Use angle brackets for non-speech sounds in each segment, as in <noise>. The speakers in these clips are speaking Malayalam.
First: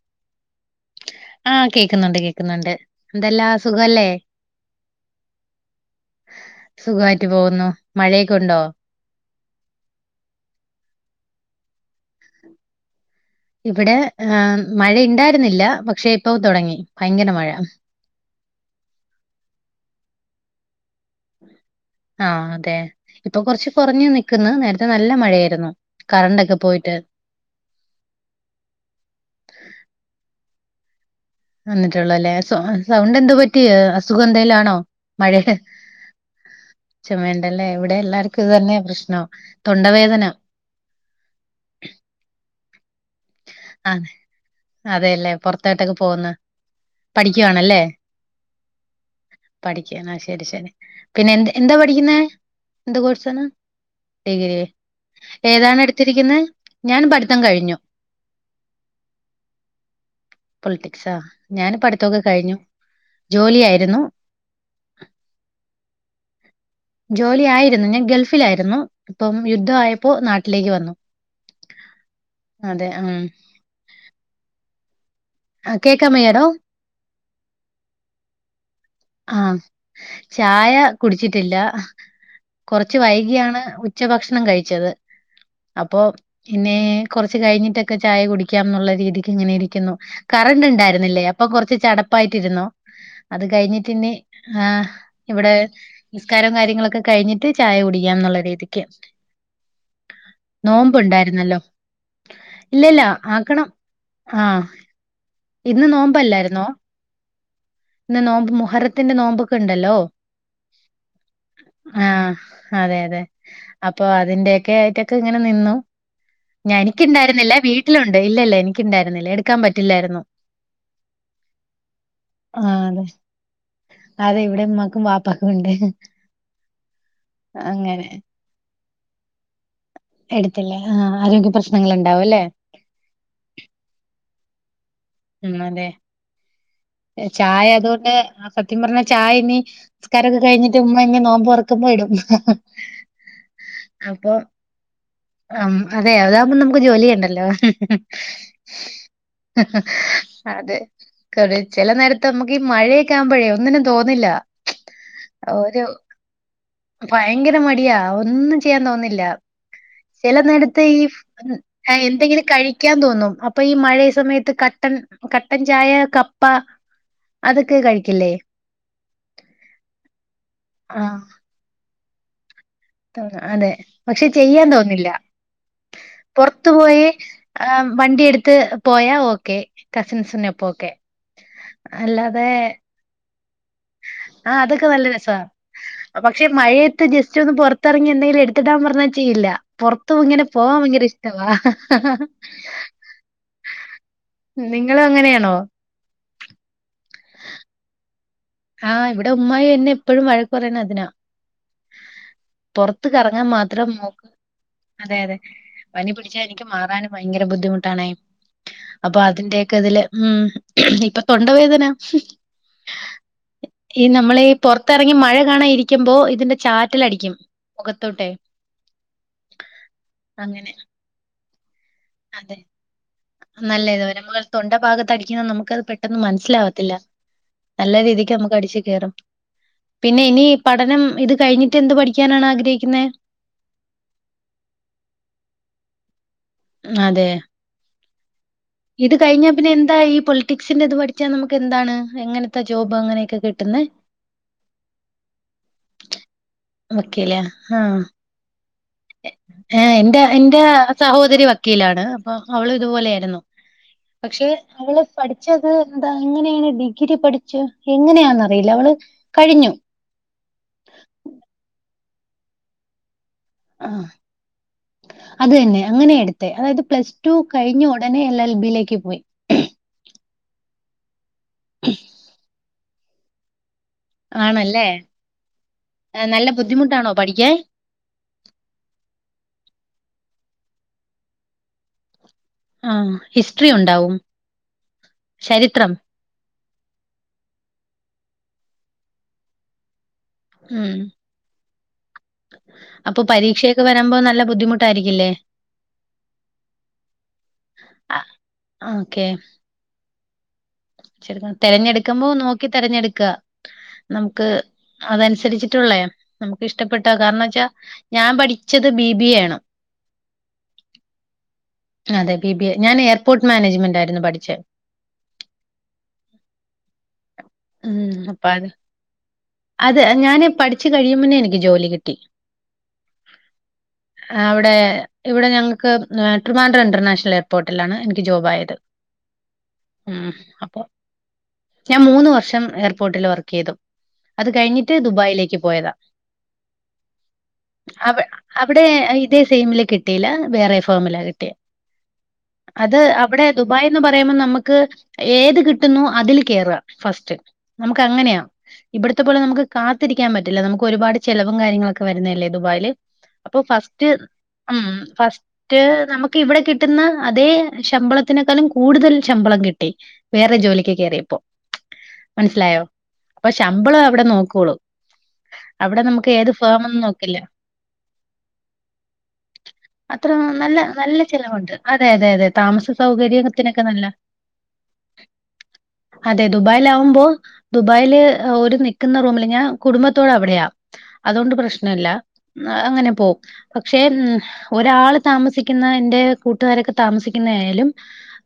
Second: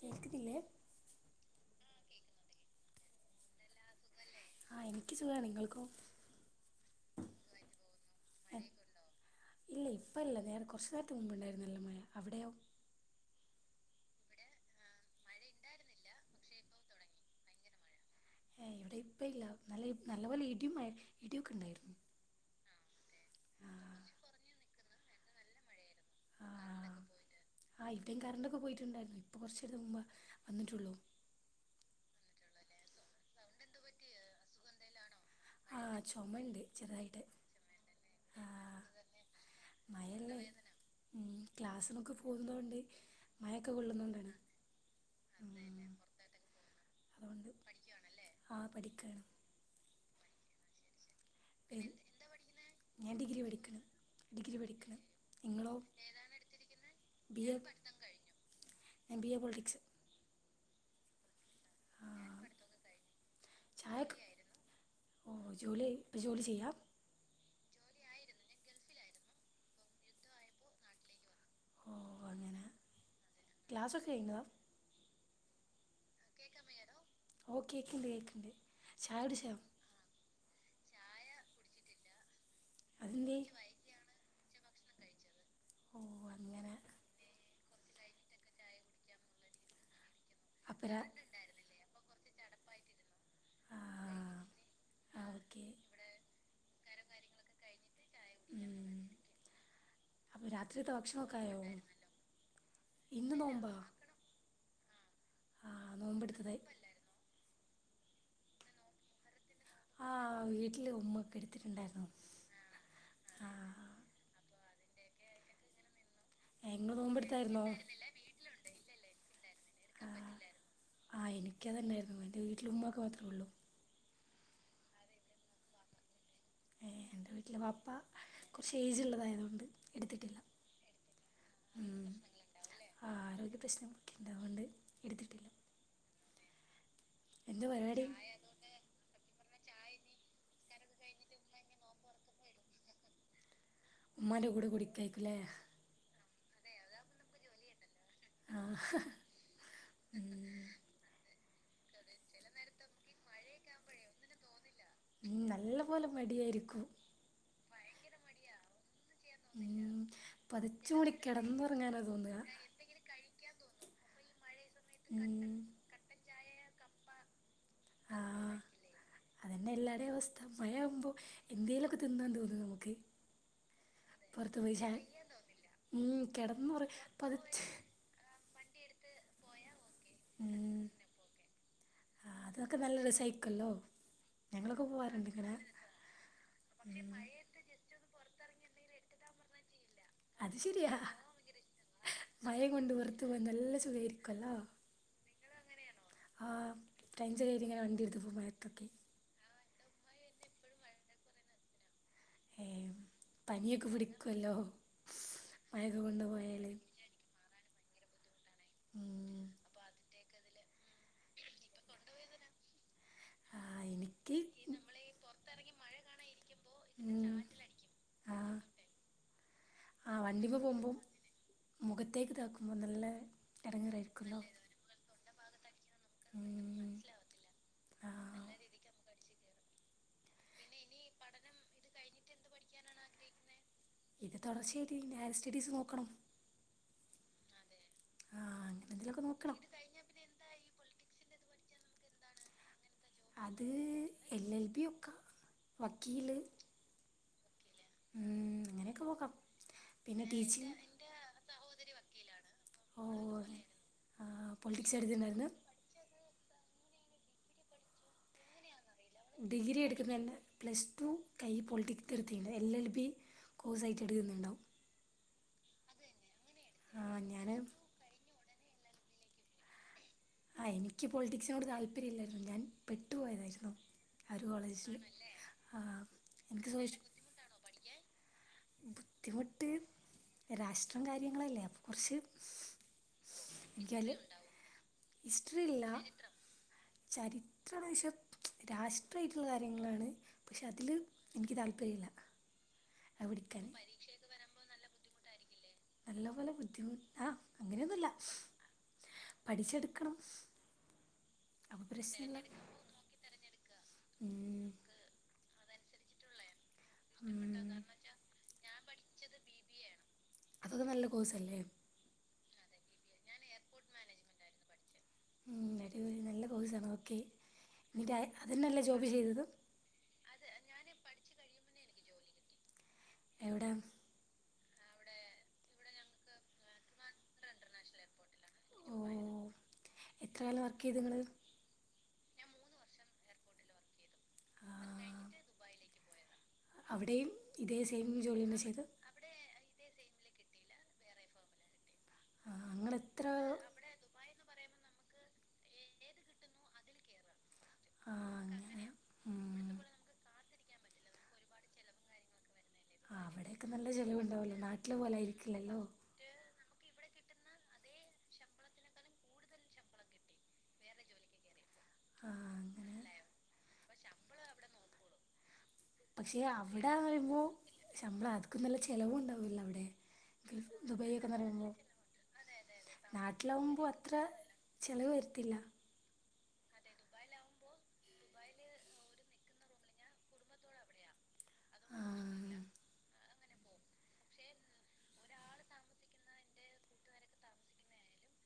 കേക്കത്തില്ലേ? ആഹ് കേക്കുന്നുണ്ട് കേക്കുന്നുണ്ട് എന്തെല്ലാം? ആഹ് എനിക്ക് സുഖാണ് നിങ്ങൾക്കോ? സുഖായിട്ട് പോകുന്നു മഴയൊക്കെ ഉണ്ടോ? ഇല്ല ഇപ്പ ഇല്ല ദേ കുറച്ച് നേരത്തെ മുമ്പുണ്ടായിരുന്നല്ലോ മഴ അവിടെയോ? ഇവിടെ ഏഹ് മഴ ഉണ്ടായിരുന്നില്ല പക്ഷേ ഇപ്പൊ തുടങ്ങി ഭയങ്കര മഴ ഏ ഇവിടെ ഇപ്പൊ ഇല്ല നല്ല നല്ല പോലെ ഇടിയും മ ഇടിയൊക്കെ ഉണ്ടായിരുന്നു ആഹ് അതെ ഇപ്പൊ ആ കുറച്ച് കുറഞ്ഞ് നിക്കുന്നു നേരത്തെ നല്ല മഴയാരുന്നു കറണ്ടൊക്കെ പോയിട്ട് ആഹ് ഇവിടെയും കറണ്ടൊക്കെ പോയിട്ടുണ്ടായിരുന്നു ഇപ്പൊ കുറച്ച് നേരം മുമ്പ് വന്നിട്ടുള്ളൂ വന്നിട്ടുള്ളൂ അല്ലേ സൗ സൗണ്ട് എന്തു പറ്റി അസുഖം എന്തേലും ആണോ? മഴേടെ ആ ചുമയുണ്ട് ചെറുതായിട്ട് ചുമയുണ്ടല്ലേ ഇവിടെ എല്ലാർക്കും ഇത് തന്നെയ പ്രശ്നം തൊണ്ടവേദന മയല്ലേ ഉം ക്ലാസ്സിനൊക്കെ പോകുന്നോണ്ട് മയൊക്കെ ആഹ് കൊള്ളുന്നൊണ്ടാണ് അതെല്ലേ ഉം പൊറത്തോട്ടൊക്കെ പോകുന്നു അത് കൊണ്ട് പഠിക്കുവാണല്ലേ പഠിക്കാണല്ലേ ആഹ് പഠിക്കാണ് പഠിക്കാണ് ആ ശരി ശരി പിന്നെ എന്ത് എന്താ പഠിക്കുന്നേ? എന്ത് ഞാൻ ഡിഗ്രി കോഴ്സാണ് പഠിക്കാണ് ഡിഗ്രി പഠിക്ക്ണ് നിങ്ങളോ? ഏതാണ് ഏതാണ് എടുത്തിരിക്കുന്നെ? എടുത്തിരിക്കുന്നെ? ഞാൻ പഠിത്തം ബിഎ കഴിഞ്ഞു. പഠിത്തം കഴിഞ്ഞു ഞാൻ ബി എ പൊളിറ്റിക്സ് പൊളിറ്റിക്സോ ഞാന് പഠിത്തൊക്കെ കഴിഞ്ഞു ജോലി ആയിരുന്നു ചായക്ക് ഓ ജോലി ആയി ഇപ്പൊ ജോലി ചെയ്യാ ജോലി ആയിരുന്നു ഞാൻ ഗൾഫിലായിരുന്നു ഇപ്പം യുദ്ധായപ്പൊ നാട്ടിലേക്ക് വന്നു ഓ അങ്ങനെ അതെ ഉം. ക്ലാസ്സൊക്കെ കഴിഞ്ഞതാ? ആ കേക്കാമയേ കേക്കാൻ വയ്യടോ ഓ കേക്ക്ണ്ട് കേക്കണ്ട് ഛായ കുടിച്ചോ? ഛായ കുടിച്ചിട്ടില്ല കുറച്ച് അതെന്തേ വൈകിയാണ് ഉച്ചഭക്ഷണം കഴിച്ചത് അപ്പോ ഓ അങ്ങനെ പിന്നെ കുറച്ച് കഴിഞ്ഞിട്ടൊക്കെ ഛായ കുടിക്കാം എന്നുള്ള രീതിക്ക് ഇങ്ങനെ ഇരിക്കുന്നു കറണ്ട് അപ്പരാ ഉണ്ടായിരുന്നില്ലേ? ഇപ്പൊ കൊറച്ച് ചടപ്പായിട്ടിരുന്നു അത് ആ കഴിഞ്ഞിട്ട് ഇനി ഏഹ് പൊ ആ ഇവിടെ ഓക്കെ നിസ്കാരം കാര്യങ്ങളൊക്കെ കഴിഞ്ഞിട്ട് ഛായ കുടിക്കാം എന്നുള്ള രീതിക്ക് അപ്പോൾ രാത്രിയത്തെ നോമ്പ് ഭക്ഷണമൊക്കെ ഉണ്ടായിരുന്നല്ലോ ആയോ ഇല്ലല്ല ഇന്ന് ആക്കണം നോമ്പാ ആഹ് ആ ഇന്ന് നോമ്പെടുത്തത് നോമ്പല്ലായിരുന്നോ? ഇന്ന് നോമ്പ് മുഹറത്തിന്റെ നോമ്പ് ആഹ് വീട്ടില് ഉമ്മൊക്കെ എടുത്തിട്ടുണ്ടായിരുന്നു ആഹ് അതെ അതെ ആ അപ്പൊ അതിന്റൊക്കെ ആയിട്ടൊക്കെ ഇങ്ങനെ നിന്നു. ഞാ ഇങ്ങൾ എനിക്കിണ്ടായിരുന്നില്ല നോമ്പെടുത്തായിരുന്നോ വീട്ടിലുണ്ട് ഇല്ലല്ല എനിക്ക്‌ ഇണ്ടായിരുന്നില്ല എടുക്കാൻ പറ്റില്ലായിരുന്നു. ആഹ് എനിക്കതന്നായിരുന്നു മൻ ആഹ അതെ അതെ ഇവിടെ ഉമ്മക്കും വാപ്പക്കും ഉണ്ട് ഏ എൻ്റെ വീട്ടിലെ വാപ്പ അങ്ങനെ കുറച്ച് ഏജ് ഉള്ളതായതുകൊണ്ട്. എടുത്തിട്ടില്ല എടുത്തില്ലേ ആ ആരോഗ്യ പ്രശ്നങ്ങൾ ഉം ഉണ്ടാവും അല്ലേ. ആ ആരോഗ്യ പ്രശ്നം ഉണ്ടാവോണ്ട്. ഉ അതെ എ എന്താ ഛായ അതോണ്ട് പരിപാടി അമ്. സത്യം പറഞ്ഞ ഛായ ഇനി നിസ്കാരൊക്കെ കഴിഞ്ഞിട്ട് ഉമ്മ ഇങ്ങ് നോമ്പ് തുറക്കുമ്പോ ഇടും. ഉമ്മാന്റെ കൂടെ കുടിക്കഴിക്കുംലേ ഉം അതെ അതാവുമ്പം നമുക്ക് ജോലി ചെയണ്ടല്ലോ? ആഹ് അതെ ക ചില നേരത്തെ നമുക്ക് ഈ മഴയൊക്കെ ആകവുമ്പോഴേ ഒന്നിനും തോന്നില്ല ഉം നല്ല ഒരു പോലെ മടിയായിരിക്കും ഭയങ്കര മടിയാ ഒന്നും ചെയ്യാൻ തോന്നില്ല. ഉം ചില നേരത്ത് പതച്ചു ഈ മൂടി കിടന്നുറങ്ങാനാ തോന്നുക എന്തെങ്കിലും കഴിക്കാൻ തോന്നും അപ്പൊ ഈ മഴയ സമയത്ത് കട്ടൻ. ഉം കട്ടൻ ചായ കപ്പ അത്ക്ക ആഹ് അതന്നെ എല്ലാടെയും അവസ്ഥ മഴയാവുമ്പോ ആഹ് എന്തേലൊക്കെ തിന്നാൻ തോന്നുന്നു നമുക്ക്. തോന്നും അതെ പക്ഷെ പുറത്ത് ചെയ്യാൻ പോയി ചാ തോന്നില്ല ഉം പുറത്തു കിടന്നുറ പോയി പതുച്ച് ആഹ് വണ്ടി എടുത്ത് പോയാ ഓക്കെ കസിൻസിനൊപ്പം ഉം ഓക്കെ ആഹ് അതൊക്കെ നല്ലരസയിരിക്കലോ ആഹ് ഞങ്ങളൊക്കെ അതൊക്കെ നല്ല പോവാറുണ്ട് രസാ. ഇങ്ങനെ. പക്ഷെ മഴയത്ത് ജസ്റ്റ് ഒന്ന് പുറത്തിറങ്ങി എന്തെങ്കിലും എടുത്തിടാൻ പറഞ്ഞാൽ ചെയ്യില്ല പോ തും ഇങ്ങനെ അത് പോവാൻ ശരിയാ ഭയങ്കര ഇഷ്ടവാ മഴ കൊണ്ട് പുറത്ത് പോവാൻ നല്ല സുഖായിരിക്കുവല്ലോ നിങ്ങളും അങ്ങനെയാണോ ആഹ് ടഞ്ചര് ആയിട്ട് ഇങ്ങനെ വണ്ടി എടുത്ത് പോ മ ആഹ് ഇവിടെ ഉമ്മായും എന്നെ എപ്പോഴും വഴക്ക് പറയ്ണ അതിനാ. ഏഹ് പുറത്ത് കറങ്ങാൻ പനിയൊക്കെ മാത്രം നോക്ക് പിടിക്കുവല്ലോ അതെ അതെ മഴയൊക്കെ പനി കൊണ്ട് പിടിച്ചാ എനിക്ക് പോയാല് മാറൻ ഭയങ്കര ബുദ്ധിമുട്ടാണേ അപ്പൊ ഉം അതിന്റെയൊക്കെ ഇതില് ഉം ഇപ്പൊ തൊണ്ടവേദന ആഹ് ഈ നമ്മൾ എനിക്ക് ഈ പുറത്തിറങ്ങി മഴ കാണാ ഇരിക്കുമ്പോ ഇതിന്റെ ചാറ്റലടിക്കും. ഉം മുഖത്തോട്ടെ ആഹ് ആഹ് വണ്ടിമ്മ അങ്ങനെ പോകുമ്പോം മുഖത് അതെ നല്ല ഇത് വരെ തൊണ്ട ഭാഗത്ത് അടിക്കുന്ന നമുക്ക്ത് പെട്ടന്ന് ഉം മനസ്സിലാവത്തില്ല. നല്ല രീതിക്ക് ആഹ് നമുക്ക് അടിച് കേറും പിന്നെ ഇനി പഠനം ഇത് കഴിഞ്ഞിട്ട് എന്ത് പഠിക്കാനാണ് ആഗ്രഹിക്കുന്നെ ഇത് തുടർച്ച ആയിട്ട് ഇതിൻ്റെ ഹയർസ്റ്റഡീസ് നോക്കണം അതെ ആഹ് ഇത് എന്തെങ്കിലുമൊക്കെ കഴിഞ്ഞാ നോക്കണം പിന്നെ എന്താ കഴിഞ്ഞാൽ ഈ പിന്നെ എന്താ ഈ പൊളിറ്റിക്സിന്റെ ഇത് പഠിച്ചാ പൊളിറ്റിക്സിന്റെ നമു എന്താണ് എങ്ങനത്തെ പഠിച്ചാൽ നമുക്ക് എന്താണ് അങ്ങനത്തെ ജോബ് അങ്ങനെ അത് എൽ എൽ ബി ഒക്കെ വക്കീല് വക്കില്ല ആഹ് ഉം അങ്ങനെയൊക്കെ പോകാം ഏഹ് എന്റെ പിന്നെ എന്റെ ടീച്ചിങ് സഹോദരി വക്കീലാണ് അപ്പൊ അവളും ഓ ഇതുപോലെ ആയിരുന്നു. ആ പക്ഷെ പൊളിറ്റിക്സ് അവള് എടുത്തിട്ടുണ്ടായിരുന്നു പഠിച്ചത് എന്താ എങ്ങനെയാണ് ഡിഗ്രി പഠിച്ചു എങ്ങനെയാന്ന്റിയില്ല അവള് കഴിഞ്ഞു ഡിഗ്രി എടുക്കുന്നുട് പ്ലസ് ടു കൈ പൊളിറ്റിക്ടുത്തിട്ടുണ്ട് എൽ എൽ ബി കോഴ്സായിട്ട് ആഹ് എടുക്കുന്നുണ്ടാവും അത് തന്നെ അങ്ങനെയ എടുത്തെ അതായത് പ്ലസ് ആ ടു ഞാൻ കഴിഞ്ഞ ഒ തന്നെ എ ൽ ബി ലേക്ക് പോയി ആഹ് എനിക്ക് പോളിറ്റിക്സിനോട് താല്പര്യം ഇല്ലായിരുന്നു ഞാൻ പെട്ടു പോയതായിരുന്നു ആഹ് ഒരു ആണല്ലേ കോളേജില് ആഹ് ഏഹ് നല്ല എനിക്ക് ബുദ്ധിമുട്ടാണോ പഠിക്കാൻ ബുദ്ധിമുട്ട് രാഷ്ട്രം കാര്യങ്ങളല്ലേ അപ്പോ കുറച്ച് ആഹ് ഹിസ്റ്ററി എനിക്ക് അതില് ഉണ്ടാവും ഹിസ്റ്ററി ഇല്ല ചരിത്രം ചരിത്രവശം രാഷ്ട്രീമായിട്ടുള്ള കാര്യങ്ങളാണ് പക്ഷെ അതി ല് ഉം എനിക്ക് താല്പര്യമില്ല അപ്പൊ അത് പഠിക്കാൻ പരീക്ഷയൊക്കെ വരാമ്പോ നല്ല ബുദ്ധിമുട്ടായിരിക്കില്ലേ നല്ലപോലെ ബുദ്ധിമു ആ അങ്ങനെയൊന്നുല്ല ഓക്കെ പഠിച്ചെടുക്കണം അപ്പോൾ തെരഞ്ഞെടുക്കുമ്പോ പ്രശ്നമില്ല നോക്കി തെരഞ്ഞെടുക്ക നമുക്ക് ഉം, അതനുസരിച്ചിട്ടുള്ളേ നമുക്ക് ഇഷ്ടപ്പെട്ടാ കാരണം വച്ചാ ഞാൻ പഠിച്ചത് ബി ബി എ ണ് അതൊക്കെ നല്ല കോഴ്സല്ലേ അതെ ബി ബി എ ഞാൻ എയർപോർട്ട് മാനേജ്മെന്റായിയിരുന്നു പഠിച്ചേ ഉം അടിപൊളി നല്ല കോഴ്സാണ് ഓക്കേ എന്നിട്ട് ഉം അപ്പൊ അത് അതന്നല്ലെ ജോബ് ചെയ്തത് അത് ഞാന് പഠിച്ചു കഴിയുംമുന്നേ എനിക്ക് ജോലി കിട്ടി എവിടെ അവിടെ ഇവിടെ ഞങ്ങക്ക് ട്രിവാൻഡ്രം ഇന്റർനാഷണൽ എയർപോർട്ടിലാണ് ജോബായത് ഓ ഉം എത്ര കാലം അപ്പോ വർക്ക് ചെയ്ത് നിങ്ങൾ ഞാൻ മൂന്ന് വർഷം എയർപോർട്ടില് വർക്ക് ചെയ്തു അത് കഴിഞ്ഞിട്ട് ദുബായിലേക്ക് പോയതാ അവിടെയും ഇതേ സെയിം ജോലി തന്നെ ചെയ്ത് അവിടെ ഇതേ സെയിമില് കി ട്ടിയില്ല വേറെ ഫോമില കിട്ടിയ ആ അത് അങ്ങെത്ര അവിടെ ദുബായ് എന്ന് പറയുമ്പോ നമുക്ക് ഏത് കിട്ടുന്നു അതിൽ കേറാ ഫസ്റ്റ് നമുക്ക് ആ അങ്ങനെയാ അങ്ങനെ ഇവിടത്തെ പോലെ നമുക്ക് ഉം കാത്തിരിക്കാൻ പറ്റില്ല നമുക്ക് ഒരുപാട് ചെലവും കാര്യങ്ങളൊക്കെ വരുന്നതല്ലേ ദുബായില് ആ അപ്പൊ അവിടെയൊക്കെ നല്ല ഫസ്റ്റ് ചെലവുണ്ടാവല്ലോ ഉം നാട്ടിലെ പോലെ ആയിരിക്കില്ലല്ലോ ഫസ്റ്റ് നമുക്ക് ഇക്ക് ഇവിടെ കിട്ടുന്ന അതേ ശമ്പളത്തിനേക്കാളും കൂടുതൽ ശമ്പളം കിട്ടി വേറെ ജോലിക്ക് കേറിയപ്പോ ആ മനസ്സിലായോ അങ്ങനെ അപ്പൊ ശമ്പളെ അവിടെ നോക്കോളൂ അവിടെ നമുക്ക് പക്ഷെ ഏത് ഫോമ് അവിടെ ഒന്നും നോക്കില്ല പറയുമ്പോൾ ശമ്പളം <unintelligible> നല്ല ചെലവും ഉണ്ടാവോല അവിടെ അത്ര ഗൾഫ് നല്ല നല്ല ദുബായൊക്കെന്ന് ചെലവുണ്ട് പറയുമ്പോൾ അതെ അതെ അതെ താമസ സൗകര്യത്തിനൊക്കെ നാട്ടിലാവുമ്പോൾ നല്ല അത്ര ചെലവ് വരത്തില്ല അതെ ദുബായിൽ ആകുമ്പോ ദുബായില് ഒരു നൽക്കുന്ന റൂമില് ഞാൻ കുടുംബത്തോട അവിടെയാ അതോണ്ട് പ്രശ്നല്ല അങ്ങനെ പോവും പക്ഷെ ഒരാള് താമസിക്കുന്ന എന്റെ കൂട്ടുകാരൊക്കെ താമസിക്കുന്ന ആയാലും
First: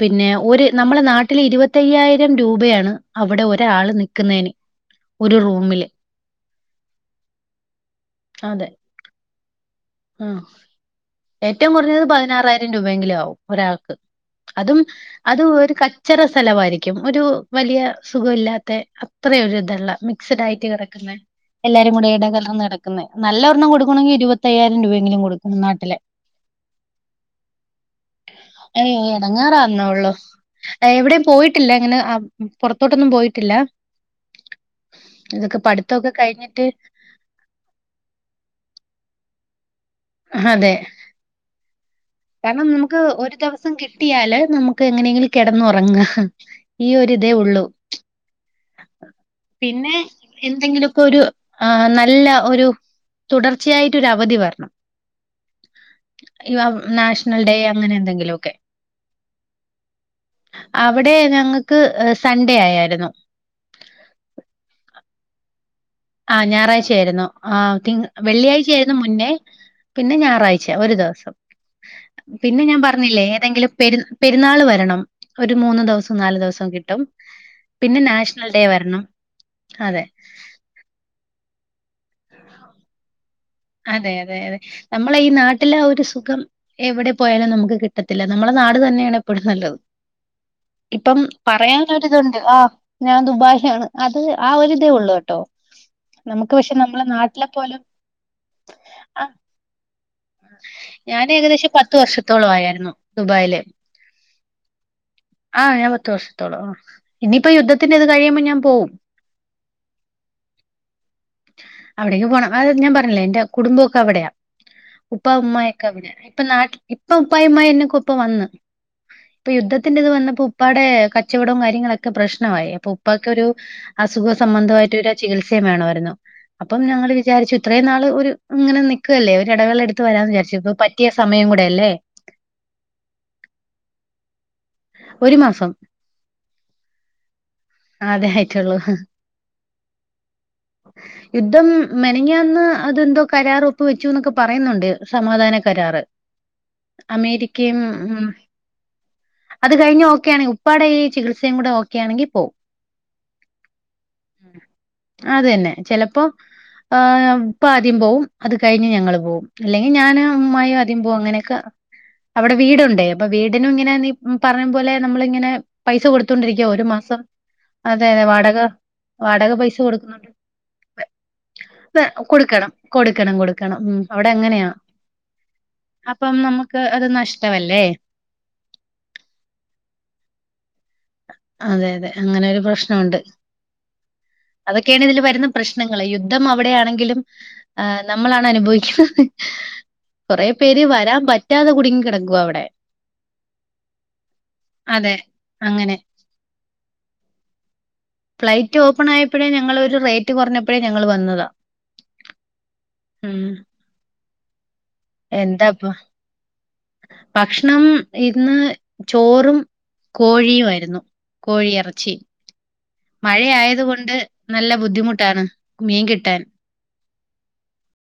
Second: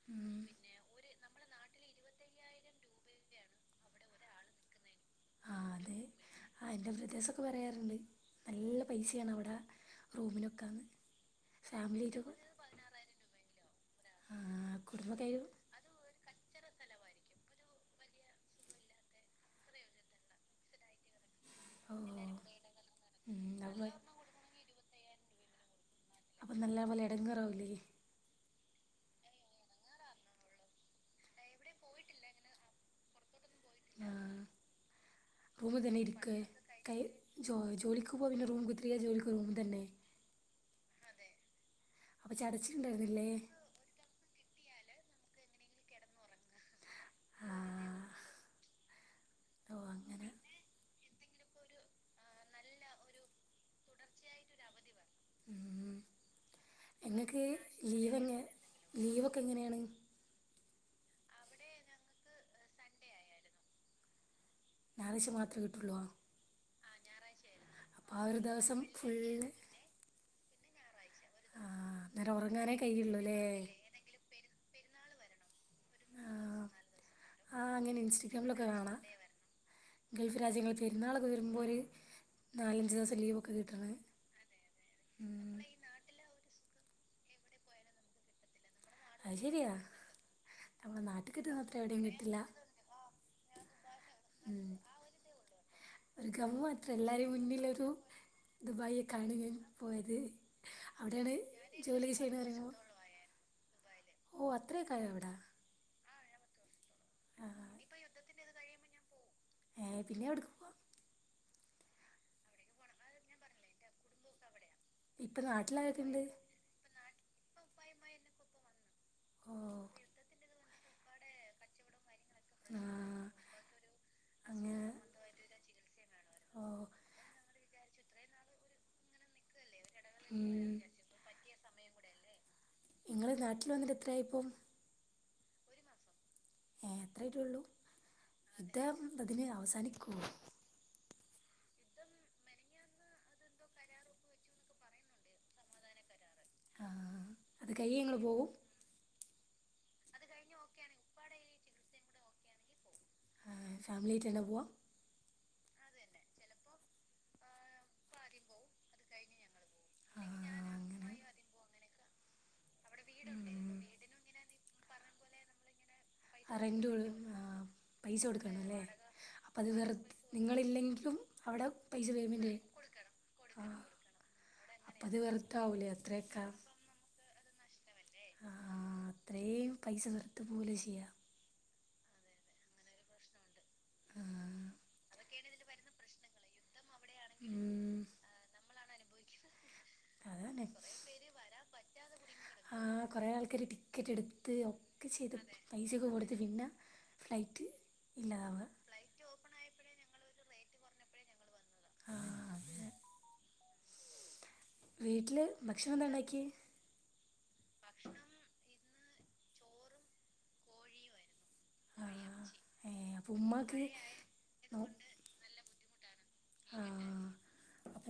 പിന്നെ ഒരു നമ്മളെ നാട്ടില് ഇരുപത്തയ്യായിരം രൂപയാണ് അവിടെ ഒ ഒരാള് നിക്കുന്നേന് ഒരു ആ റൂമില് അതെ ആ എന്റെ ബ്രതേഴ്സൊക്കെ പറയാറുണ്ട് അതെ നല്ല പൈസയാണ് അവിടെ ആഹ് റൂമിനൊക്കന്ന് ഫാമിലിയില <unintelligible> രൂപെങ്കിലും ആകും ഒരാൾക്ക് അതും ആ അത് കുടുംബക്കാരും ഒര് ചെറ്യ സ്ഥലവായിരിക്കും ഒരു വലിയ സുഖല്ലാത്ത അത്രൊ ഇതുള്ള മിക്സ്ഡ് ആയിട്ട് കിടക്കുന്ന എല്ലാരും കൂടെ ഇട കലർന്ന് കിടക്കന്ന ഉം നല്ലവരെണ്ണം അപ്പൊ കൊടുക്കണെങ്കിൽ ഇരുപത്തയായിരം രൂപയെങ്കിലും കൊടുക്കണം നാട്ടില് അപ്പം നല്ല പോല എടങ്ങറാവിലേ ഏയ് എടങ്ങറാണുള്ളു എവിടെം പോയിട്ടില്ല ഇങ്ങനെ പൊറത്തോട്ടൊന്നും പോയിട്ടില്ല ഇതൊക്കെ റൂമ് തന്നെ പഠിത്തമൊക്കെ ഇരിക്കേ കഴിഞ്ഞിട്ട് കയ് ജോലിക്ക് പോ <unintelligible> അതെ അപ്പൊ കാരണം നമുക്ക് ചടച്ചിട്ടുണ്ടായിരുന്നില്ലേ ഒരു ദിവ സം കിട്ടിയാല് ദിവസം നമുക്ക് എങ്ങനെയെങ്കിലും കിടന്നുറങ്ങാം ഈ ഒരു ഇതേ ആ ഉള്ളൂ ഓ പിന്നെ അങ്ങനെ എന്തെങ്കിലുക്കെ ഒരു ആ നല്ല ഒരു തുടർച്ചയായിട്ട് ഒരു അവധി വരണം ഉം നാഷണൽ ഇങ്ങക്ക് ഡേ അങ്ങനെ ലീവെങ്ങ എന്തെങ്കിലും ഒക്കെ ലീവൊക്കെ എങ്ങനെയാണ്? അവിടെ ഞങ്ങൾക്ക് സൺഡേ ആയായിരുന്നു. ഞായറാഴ്‌ച മാത്രേ കിട്ടുള്ളോ ആഹ് ഞായറാഴ്ചയായിരുന്നു ആ തിങ് ആ ഒരു ദിവസം വെള്ളിയാഴ്ചയായിരുന്നു മുന്നേ ഫുള്ള് പിന്നെ ഞായറാഴ്ച ഒരു ദിവസം ആ അന്നേരം പിന്നെ ഉറങ്ങാനേ ഞാൻ കഴിയുള്ളൂ പറഞ്ഞില്ലേ അല്ലേ ഏതെങ്കിലും പെരു പെരുന്നാള് വരണം ഒരു മൂന്ന് ദിവസവും നാല് ദിവസവും കിട്ടും. ആഹ് അങ്ങനെ പിന്നെ നാഷണൽ ഡേ ഇൻസ്റ്റഗ്രാമിലൊക്കെ കാണാം. വരണം അതെ ഗൾഫ് രാജ്യങ്ങിൽ പെരുന്നാളൊക്കെ വരുമ്പോ ഒരു നാലഞ്ച് ദിവസം ലീവും അതെ അതെ അതെ നമ്മളെ ഈ നാട്ടിൽ ആ ഒരു സുഖം എവിടെ പോയാലും നമുക്ക് കിട് റ്റത്തില്ല നമ്മള നാട് തന്നെയാണ് അത് എപ്പോഴും ശരിയാ നല്ലത് നമ്മുടെ ഇപ്പം നാട് വിട്ട് പോയാ കിട്ടത്തില്ല. നമ്മുടെ നാട്ടിൽ കിട്ടുന്ന അത്ര എവിടെയും കിട്ടില്ല പറയാനൊരിതുണ്ട് ആഹ് ഞാൻ ദുബായ് ആണ് അത് ആ ഉം ഒരി ഇതേ ഉള്ളു കേട്ടോ ഒരു നമുക്ക് ഗമ്മ പക്ഷെ നമ്മളെ നാട്ടിലെ പോലും ദുബായായി കാണു ഞാൻ പോയത് ഞാന് അവിടെയാണ് ഏകദേശം പത്ത് ജോലി വർഷത്തോളം ആയിരുന്നു ദുബായില്. ഓഹ് അത്രയേക്കായോ അവിട. ആഹ് ഞാൻ പത്ത് വർഷത്തോളം ആഹ് ഇനിയിപ്പോ യുദ്ധത്തിന്റെത് കഴിയുമ്പോ ഞാൻ പോവും. ഏയ് പിന്നെ അവിടുക്കും അവിടേക്ക് പോണം അത് ഞാൻ പറഞ്ഞില്ലേ എന്റെ കുടുമ്പോക്കെ അവിടെയാ ഉപ്പാ ഇപ്പം ഉമ്മായൊക്കെ അവിടെയാ നാട്ടിലാരൊക്കെയുണ്ട് ഇപ്പൊ നാട്ടി ഇപ്പ ഉപ്പായ ഉമായിന്നെക്ക ഇപ്പം വന്ന് ഇപ്പൊ യുദ്ധത്തിന്റെ ഇത് വന്നപ്പോ ഉപ്പാടെ കച്ചവടവും കാര്യങ്ങളൊക്കെ പ്രശ്നമായി അപ്പൊ ആഹ് ഉപ്പക്കെരു അസുഖ അങ്ങനെ സംബന്ധമായിട്ട് ഒരു ചികിത്സയും വേണമായിരുന്നു ഓ അപ്പം ഞങ്ങൾ വിചാരിച്ചു ഇത്രയും നാൾ ഒരു ഇങ്ങനെ നിക്കുവല്ലേ ഒരു ഇടവെള എടു ത്ത് വരാന്ന് വിചാരിച്ചു ഉം ഇ പറ്റിയ സമയം കൂടെയല്ലേ? നിങ്ങള് നാട്ടിൽ വന്നിട്ട് എത്രയായിപ്പം? ഒരു മാസം അത്രേ ആയിട്ടുള്ളൂ അതേ ആയിട്ടുള്ളൂ യുദ്ധം അതിനെ അവസാനിക്കോ? യുദ്ധം മെനങ്ങാന്ന് അതെന്തോ കരാർ ഒപ്പ് വെച്ചുന്നൊക്കെ പറയുന്നുണ്ട് സമാധാന കരാറ്. ആഹ് അത് അമേരിക്കയും കഴിഞ്ഞ് ഞങ്ങള് ഉം പോവും അത് കഴിഞ്ഞ ഓക്കെ ആണ് ഉപ്പാടെ ഈ ചികിസയുംകൂടെ ഓക്കെയാണെങ്കി പോവും. ഫാമിലിയിട്ടന്ന പോവ? അതന്നെ ചെലപ്പോ. ആഹ് ഇപ്പ ആദ്യം പോവും അത് കഴിഞ്ഞ് ഞങ്ങള് പോവും അല്ലെങ്കിൽ ഞാനും അമ്മായും ആദ്യം പോവും അങ്ങനെയൊക്കെ അവിടെ വീടുണ്ട് അപ്പൊ വീടിനും ഇങ്ങനെ നി പറഞ്ഞ പോലെ നമ്മളിങ്ങനെ. പൈസ ആഹ് കൊടുത്തോണ്ടിരിക്കുവ ഒരു റെന്റ് മാസം ആഹ് അതെ പൈസ അതെ വാടക കൊടുക്കണംല്ലേ വാടക അപ്പ അത് പൈസ വെർത് കൊടുക്കുന്നുണ്ട് നിങ്ങളില്ലെങ്കിലും അവിടെ ഇത് പൈസ പേയ്മെന്റ് ചെയ്യും കൊടുക്കണം കൊടുക്കണം ഉം അവിടെ അങ്ങനെയാ ആഹ് പതി വെർതാവില്ലേ അത്രയൊക്കെ ക്ക് അത് നഷ്ടല്ലേ ആ അത്രയും പൈസ വെറുത പോവല്ലേ ചെയ്യാ അതെ അതെ അങ്ങനെ ഒരു പ്രശ്നോണ്ട് അതൊക്കെയാണ് ഇതില് വരുന്ന പ്രശ്നങ്ങളേ യുദ്ധം അവിടെയാണെങ്കിലും ആഹ് നമ്മളാണ് അനുഭവിക്കുന്നത് കൊറേ അതന്നെ കുറെ പേര് വരാൻ പറ്റാതെ പറ്റതെ കിടക്കുവ കുടുങ്ങി അവിടെ കിടക്കുന്നു ആ കൊറെ ആൾക്കാര് ടിക്കറ്റ് എടുത്ത് ക്കെ അതെ ചെയ്ത് അങ്ങനെ പൈസക്കെ കൊടുത്ത് പിന്ന ഫ്ളൈറ്റ് ഇല്ലതാവ ആഹ് പ്പയേ ഞങ്ങളൊരു റേറ്റ് കൊറഞ്ഞപ്പഴേ ഞങ്ങൾ വന്നതാ ആ അതെ ഉം വീട്ടില് എന്താപ്പ ഭക്ഷണം എന്താണ്ടാക്ക്യേ ഭക്ഷണം ഇന്ന് ചോറും കോഴിയുമായിരുന്നു ആ കോഴിയിറച്ചി ഏ അപ്പൊ ഉമ്മാക്ക് മഴയായത് കൊണ്ട് നല്ല നോ ബുദ്ധിമുട്ടാണ് മീൻ കിട്ടാൻ. ആ അപ്പൊ